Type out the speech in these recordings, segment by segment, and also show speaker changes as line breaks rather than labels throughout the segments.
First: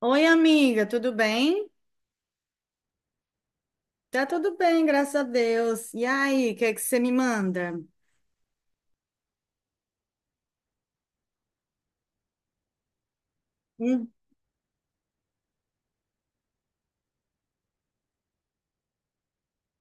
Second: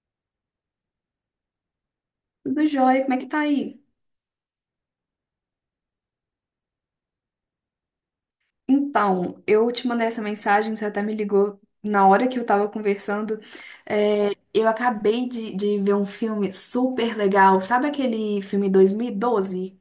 Oi, amiga, tudo bem?
Tudo jóia, como é que tá aí?
Tá tudo bem, graças a Deus. E aí, o que é que você me manda?
Então, eu te mandei essa mensagem, você até me ligou na hora que eu tava conversando.
Hum,
É, eu acabei de ver um filme super legal. Sabe aquele filme 2012?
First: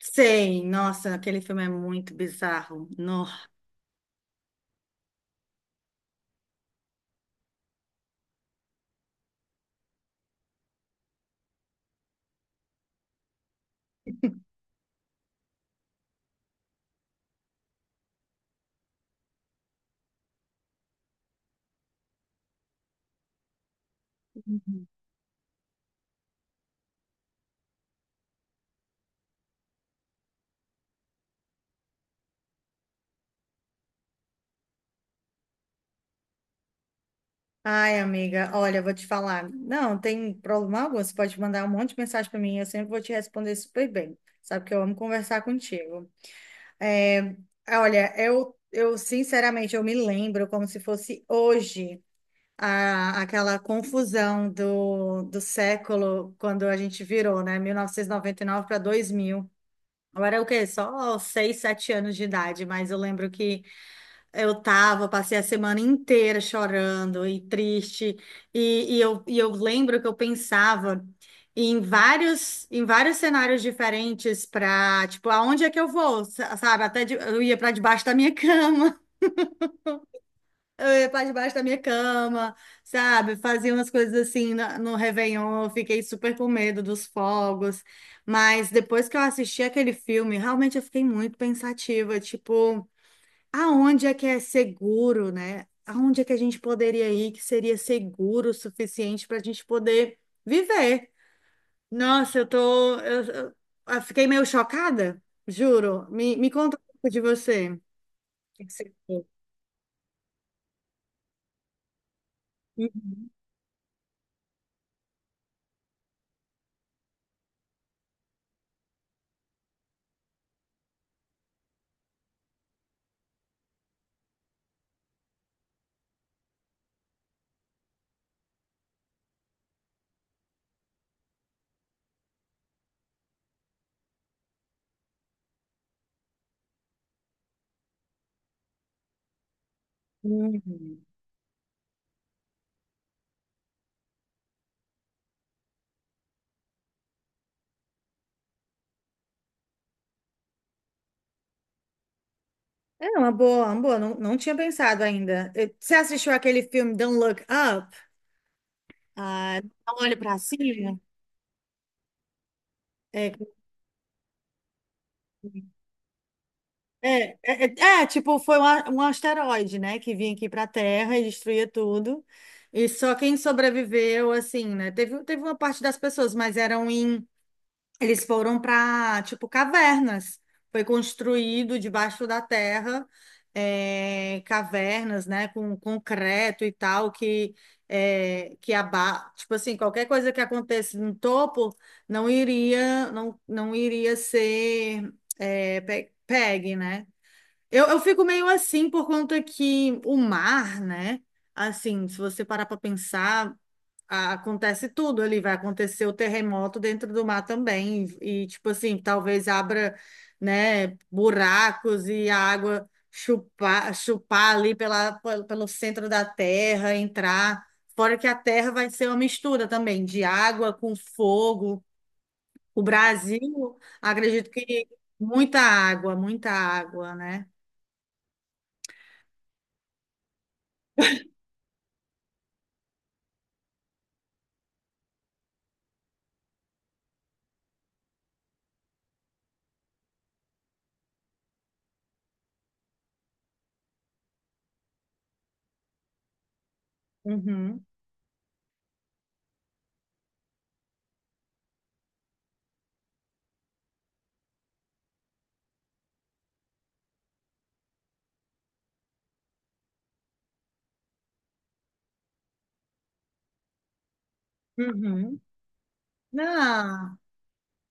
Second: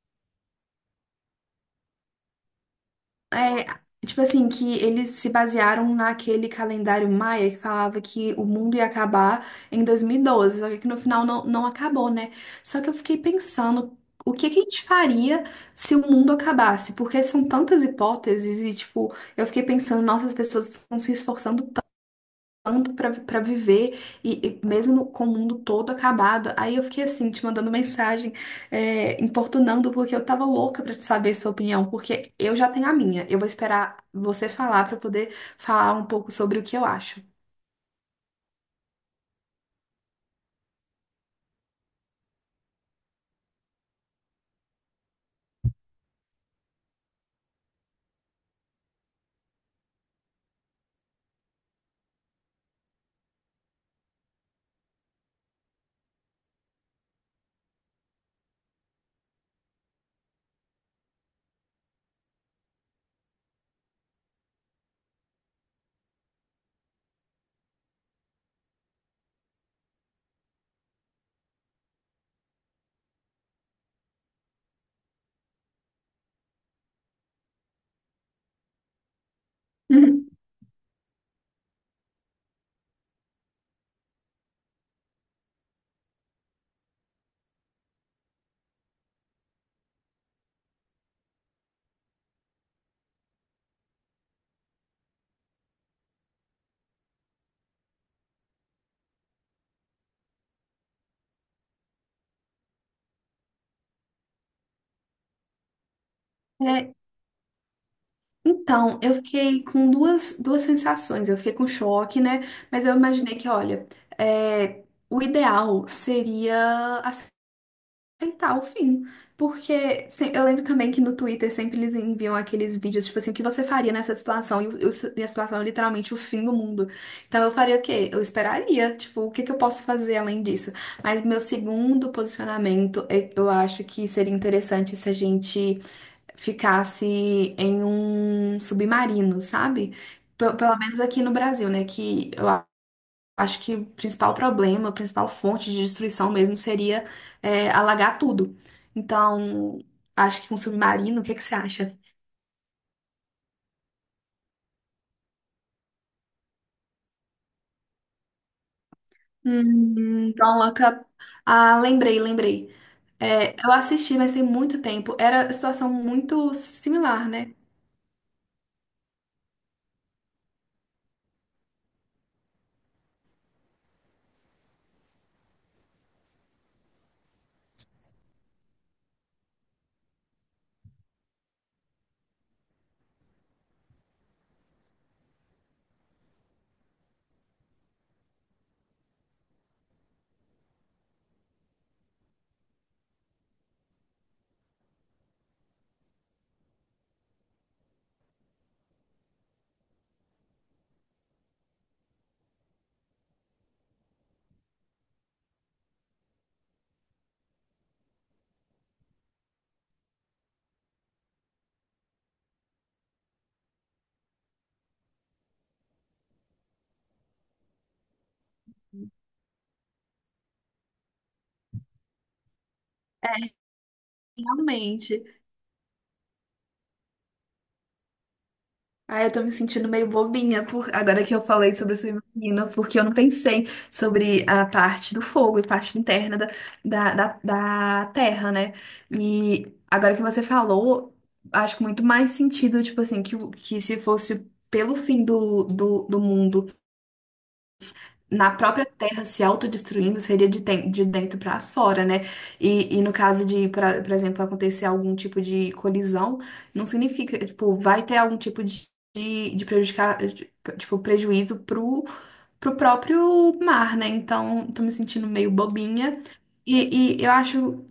sei, nossa, aquele filme é muito bizarro. No.
É, tipo assim, que eles se basearam naquele calendário maia que falava que o mundo ia acabar em 2012, só que no final não acabou, né? Só que eu fiquei pensando o que que a gente faria se o mundo acabasse, porque são tantas hipóteses e, tipo, eu fiquei pensando, nossa, as pessoas estão se esforçando tanto pra para viver, e mesmo com o mundo todo acabado. Aí eu fiquei assim, te mandando mensagem, é, importunando, porque eu tava louca pra te saber sua opinião, porque eu já tenho a minha. Eu vou esperar você falar pra poder falar um pouco sobre o que eu acho.
Ai, amiga, olha, eu vou te falar. Não, tem problema algum, você pode mandar um monte de mensagem para mim, eu sempre vou te responder super bem. Sabe que eu amo conversar contigo. É, olha, eu sinceramente, eu me lembro como se fosse hoje. Aquela confusão do século, quando a gente virou, né? Mil novecentos e noventa e nove para 2000. Eu era o quê? Só seis sete anos de idade, mas eu lembro que eu tava, passei a semana inteira chorando e triste, e eu lembro que eu pensava em vários cenários diferentes para, tipo, aonde é que eu vou, sabe? Até eu ia para debaixo da minha cama.
Uhum.
Eu ia pra debaixo da minha cama, sabe? Fazia umas coisas assim no Réveillon. Eu fiquei super com medo dos fogos. Mas depois que eu assisti aquele filme, realmente eu fiquei muito pensativa. Tipo, aonde é que é seguro, né? Aonde é que a gente poderia ir que seria seguro o suficiente para a gente poder viver? Nossa, eu tô. Eu fiquei meio chocada, juro. Me conta
É,
um pouco de você. O que que você
então, eu
achou?
fiquei com duas sensações. Eu fiquei com choque, né? Mas eu
Uhum.
imaginei que, olha, é, o ideal seria aceitar o fim. Porque eu lembro também que no Twitter sempre eles enviam aqueles vídeos, tipo assim, o que você faria nessa situação? E a situação é literalmente o fim do mundo. Então eu faria o quê? Eu esperaria, tipo, o que que eu posso fazer além disso? Mas meu segundo posicionamento, eu acho que seria interessante se a gente ficasse em um submarino, sabe? Pelo menos
Uhum.
aqui no Brasil, né? Que eu acho que o principal problema, a principal fonte de destruição mesmo seria, alagar tudo. Então, acho que um submarino, o que que você acha?
É uma boa, uma boa. Não, não tinha pensado ainda. Você assistiu aquele filme Don't Look Up? Ah, não olhe para
Então,
cima.
ah, lembrei, lembrei.
É,
É, eu assisti, mas tem muito tempo. Era situação muito similar,
é, é,
né?
é, é, tipo, foi um asteroide, né, que vinha aqui para a Terra e destruía tudo. E só quem sobreviveu, assim, né? Teve uma parte das pessoas, mas eram em... Eles foram para, tipo, cavernas. Foi construído debaixo da terra, cavernas, né, com concreto e tal, que, tipo assim, qualquer coisa que acontecesse no topo não iria, não iria ser, pegue, né? Eu fico meio assim por conta que o mar, né? Assim, se você parar para pensar, acontece tudo ali, vai acontecer o terremoto dentro do mar também, e, tipo assim, talvez abra, né, buracos e a água chupar, chupar ali pelo centro da terra, entrar. Fora que a terra vai ser uma mistura também de água com fogo. O Brasil, acredito que
Realmente.
muita água, né?
Ah, eu tô me sentindo meio bobinha por agora que eu falei sobre submarino, porque eu não pensei sobre a parte do fogo e parte interna da terra, né? E agora que você falou, acho que muito mais sentido, tipo assim, que se fosse pelo fim do mundo,
Uhum,
na própria terra se autodestruindo, seria de, de dentro para fora, né? E no caso de, por exemplo, acontecer algum tipo de colisão, não significa, tipo, vai ter algum tipo de, de prejudicar, tipo, prejuízo pro próprio mar, né? Então, tô me sentindo
uhum.
meio bobinha.
Ah,
E eu acho.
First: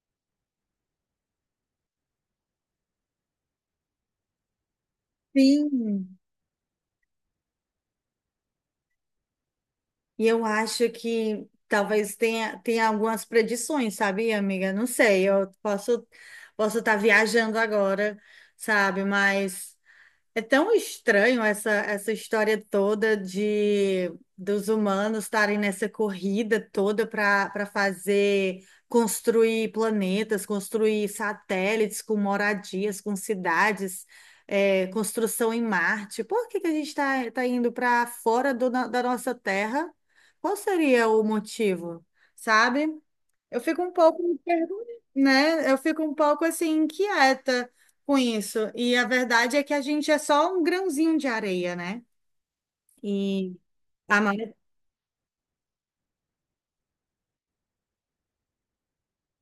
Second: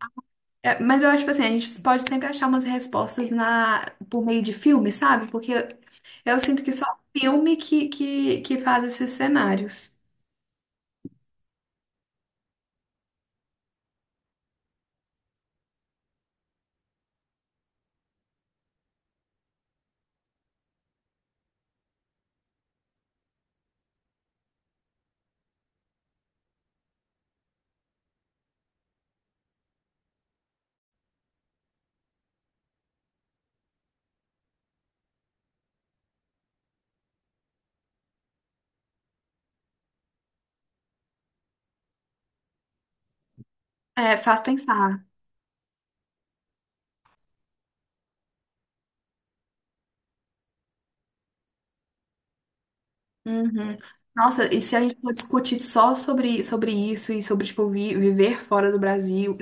Mas eu acho, tipo assim, a gente pode sempre achar umas respostas na, por meio de filme, sabe? Porque
sim.
eu sinto que só filme que faz esses cenários.
E eu acho que talvez tenha, tenha algumas predições, sabia, amiga? Não sei, eu posso estar viajando agora, sabe? Mas é tão estranho essa história toda de dos humanos estarem nessa corrida toda para fazer construir planetas, construir satélites com moradias, com cidades, construção em Marte. Por que que a gente está tá indo para fora da nossa Terra? Qual seria o motivo, sabe? Eu fico um
É,
pouco,
faz pensar.
né? Eu fico um pouco assim inquieta com isso. E a verdade é que a gente é só um grãozinho de areia, né? E
Uhum.
a
Nossa,
maioria.
e se a gente for discutir só sobre isso e sobre, tipo, viver fora do Brasil,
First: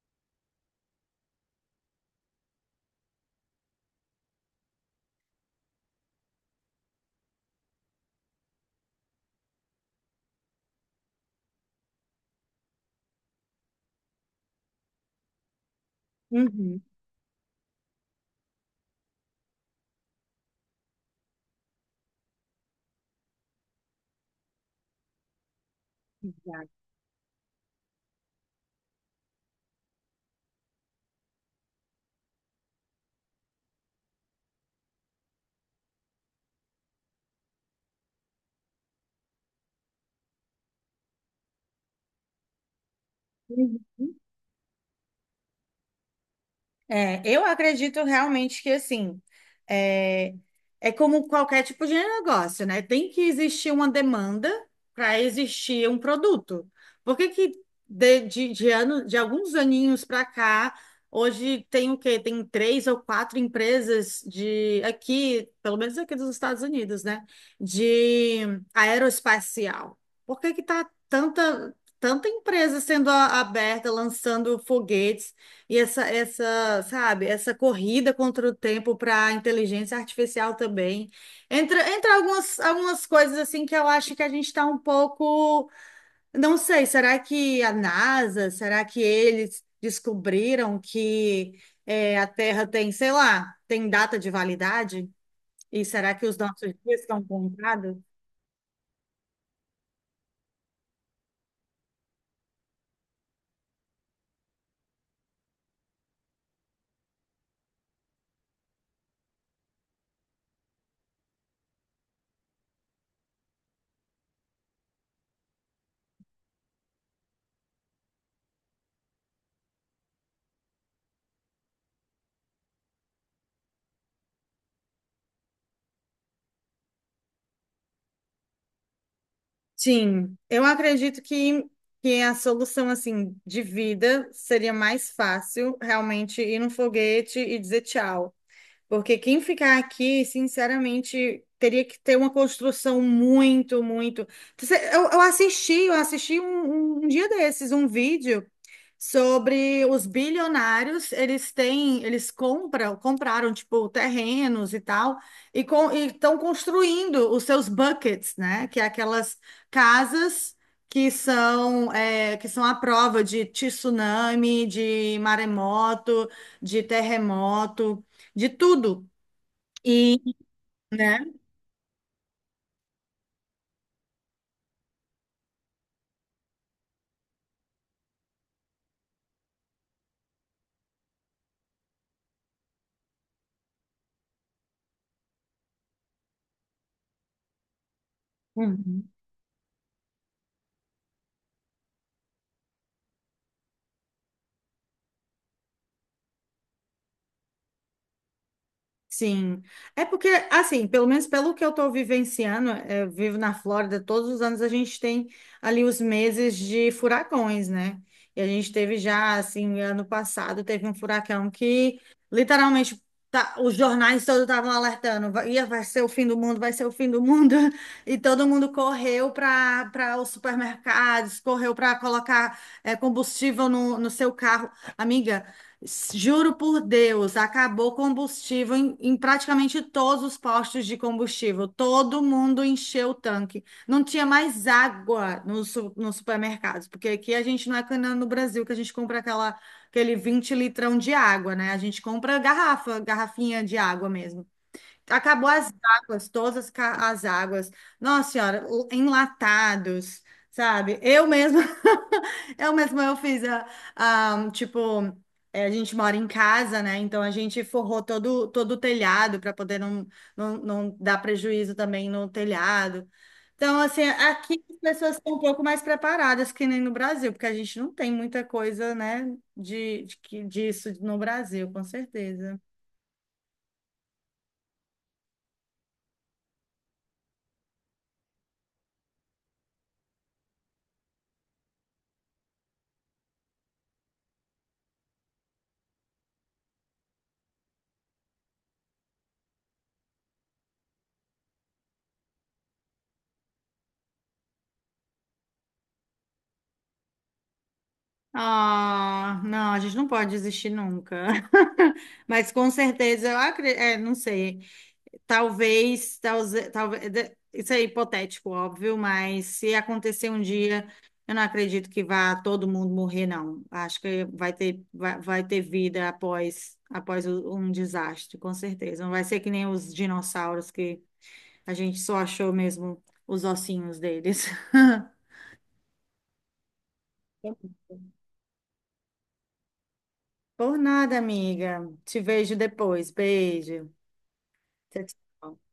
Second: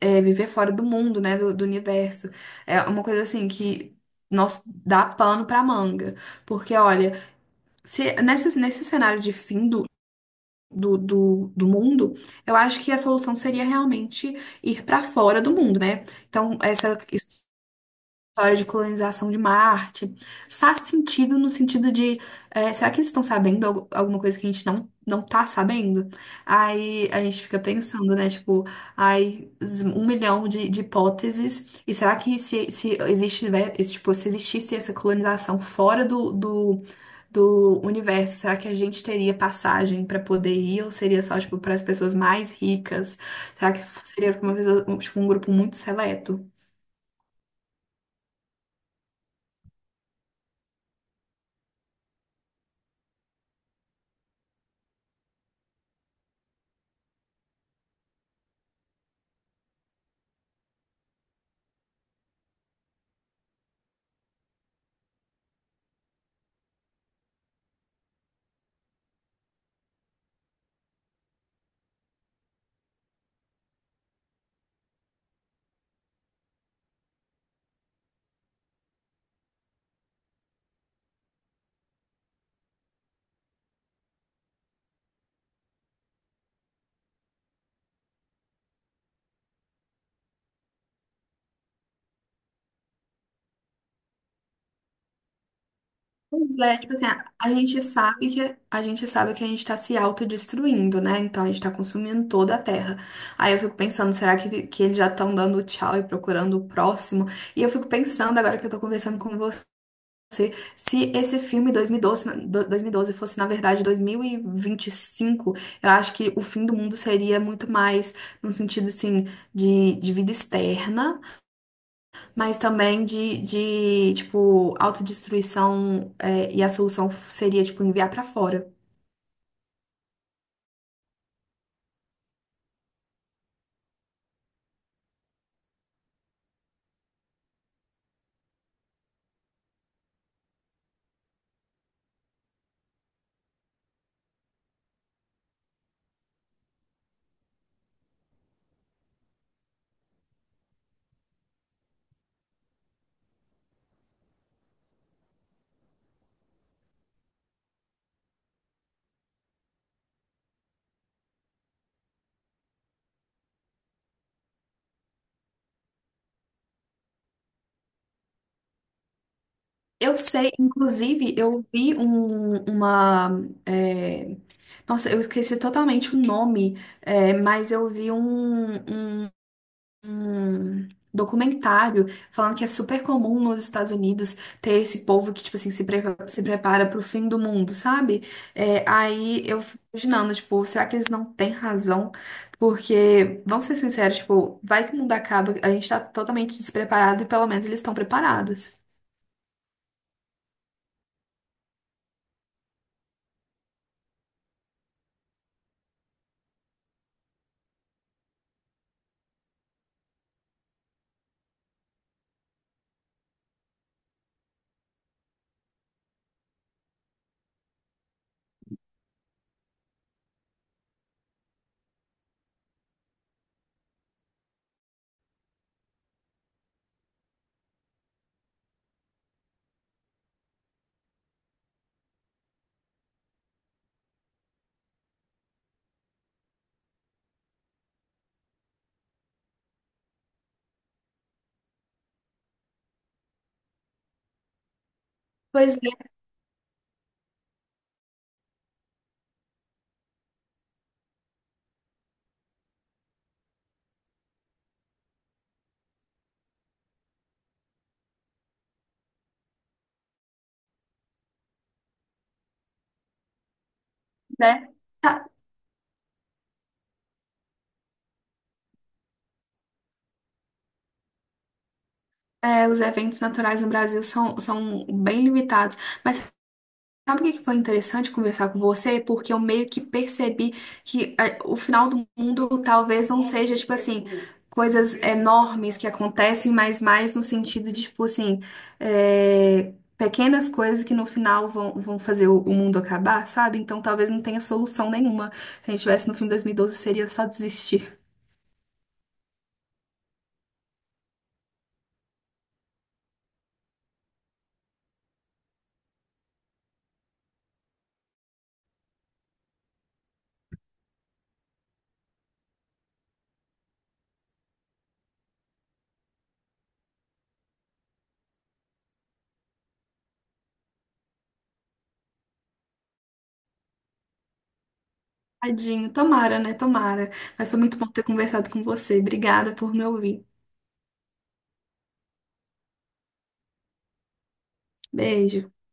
viver fora do mundo, né, do universo, é uma coisa assim que nós dá pano pra manga. Porque, olha, se, nesse cenário de fim do mundo, eu acho que a solução seria realmente ir pra fora do mundo, né? Então, essa história de colonização de Marte faz sentido no sentido de, será que eles estão sabendo alguma coisa que a gente não tá sabendo? Aí a gente fica pensando, né? Tipo, ai, um milhão de hipóteses. E será que se existe, né, esse, tipo, se existisse essa colonização fora do universo, será que a gente teria passagem para poder ir? Ou seria só, tipo, para as pessoas mais ricas? Será
Uhum.
que seria pra um, tipo, um grupo muito seleto?
É, eu acredito realmente que assim é, é como qualquer tipo de negócio, né? Tem que existir uma demanda para existir um produto. Por que que de alguns aninhos para cá, hoje tem o quê? Tem três ou quatro empresas de aqui, pelo menos aqui dos Estados Unidos, né? De aeroespacial. Por que que tá tanta empresa sendo aberta, lançando foguetes? E sabe, essa corrida contra o tempo para a inteligência artificial também. Entra algumas coisas assim que eu acho que a gente está um pouco. Não sei, será que a NASA, será que eles descobriram que a Terra tem, sei lá, tem data de validade? E será que os
Pois
nossos
é, tipo
dias
assim,
estão
a gente
contados?
sabe que a gente sabe que a gente tá se autodestruindo, né? Então a gente tá consumindo toda a Terra. Aí eu fico pensando, será que eles já estão dando tchau e procurando o próximo? E eu fico pensando, agora que eu tô conversando com você, se esse filme 2012 fosse, na verdade, 2025, eu acho que o fim do mundo seria muito mais no sentido, assim, de, vida externa. Mas também de tipo, autodestruição, e a solução seria, tipo, enviar pra fora.
Sim, eu acredito que a solução assim de vida seria mais fácil realmente ir num foguete e dizer tchau. Porque quem ficar aqui, sinceramente, teria que ter uma construção muito, muito. Eu assisti, eu assisti um dia desses, um vídeo sobre os bilionários, eles têm, eles compram, compraram tipo terrenos e tal, e estão construindo os seus buckets, né? Que é aquelas casas que são que são à prova de tsunami, de maremoto, de terremoto, de tudo.
Eu
E,
sei,
né?
inclusive, eu vi um, uma. é, Nossa, eu esqueci totalmente o nome, mas eu vi um, um documentário falando que é super comum nos Estados Unidos ter esse povo que, tipo assim, se prepara pro fim do mundo, sabe? É,
Uhum.
aí eu fico imaginando, tipo, será que eles não têm razão? Porque, vamos ser sinceros, tipo, vai que o mundo acaba, a gente tá totalmente despreparado e pelo menos eles estão preparados.
Sim. É porque, assim, pelo menos pelo que eu estou vivenciando, eu vivo na Flórida, todos os anos a gente tem ali os meses de furacões, né? E a gente teve já, assim, ano passado, teve um furacão que literalmente os jornais todos estavam alertando, vai, ia, vai ser o fim do mundo, vai ser o fim do mundo. E todo mundo correu para os supermercados, correu para colocar combustível no seu carro. Amiga. Juro por Deus, acabou combustível em praticamente todos os postos de combustível. Todo mundo encheu o tanque. Não tinha mais água nos nos supermercados, porque aqui a gente não é que nem no Brasil que a gente compra aquela, aquele 20 litrão de água, né? A gente compra garrafa, garrafinha de água mesmo. Acabou as
Pois é,
águas, todas as águas. Nossa senhora, enlatados, sabe? Eu mesma, eu mesma eu fiz a, tipo, é, a gente mora em casa, né? Então a gente forrou todo o telhado para poder não, não dar prejuízo também no telhado. Então, assim, aqui
né?
as pessoas
Tá,
estão um pouco mais preparadas que nem no Brasil, porque a gente não tem muita coisa, né, disso no Brasil, com certeza.
os eventos naturais no Brasil são bem limitados. Mas sabe o que que foi interessante conversar com você? Porque eu meio que percebi que o final do mundo talvez não seja, tipo assim, coisas enormes que acontecem, mas mais no sentido de, tipo assim, pequenas coisas que no final vão fazer o mundo acabar, sabe? Então talvez não tenha solução nenhuma. Se a gente tivesse no filme 2012, seria só desistir.
Ah, não, a gente não pode desistir nunca. Mas com certeza, eu acredito, não sei. Talvez, isso é hipotético, óbvio, mas se acontecer um dia, eu não acredito que vá todo mundo morrer, não. Acho que vai ter vida após um desastre, com certeza. Não vai ser que nem os dinossauros que a gente só achou mesmo os ossinhos deles.
Tadinho, tomara, né? Tomara. Mas foi muito bom ter conversado com você. Obrigada por me ouvir.
Por nada, amiga. Te vejo depois. Beijo. Tchau,
Beijo.
tchau.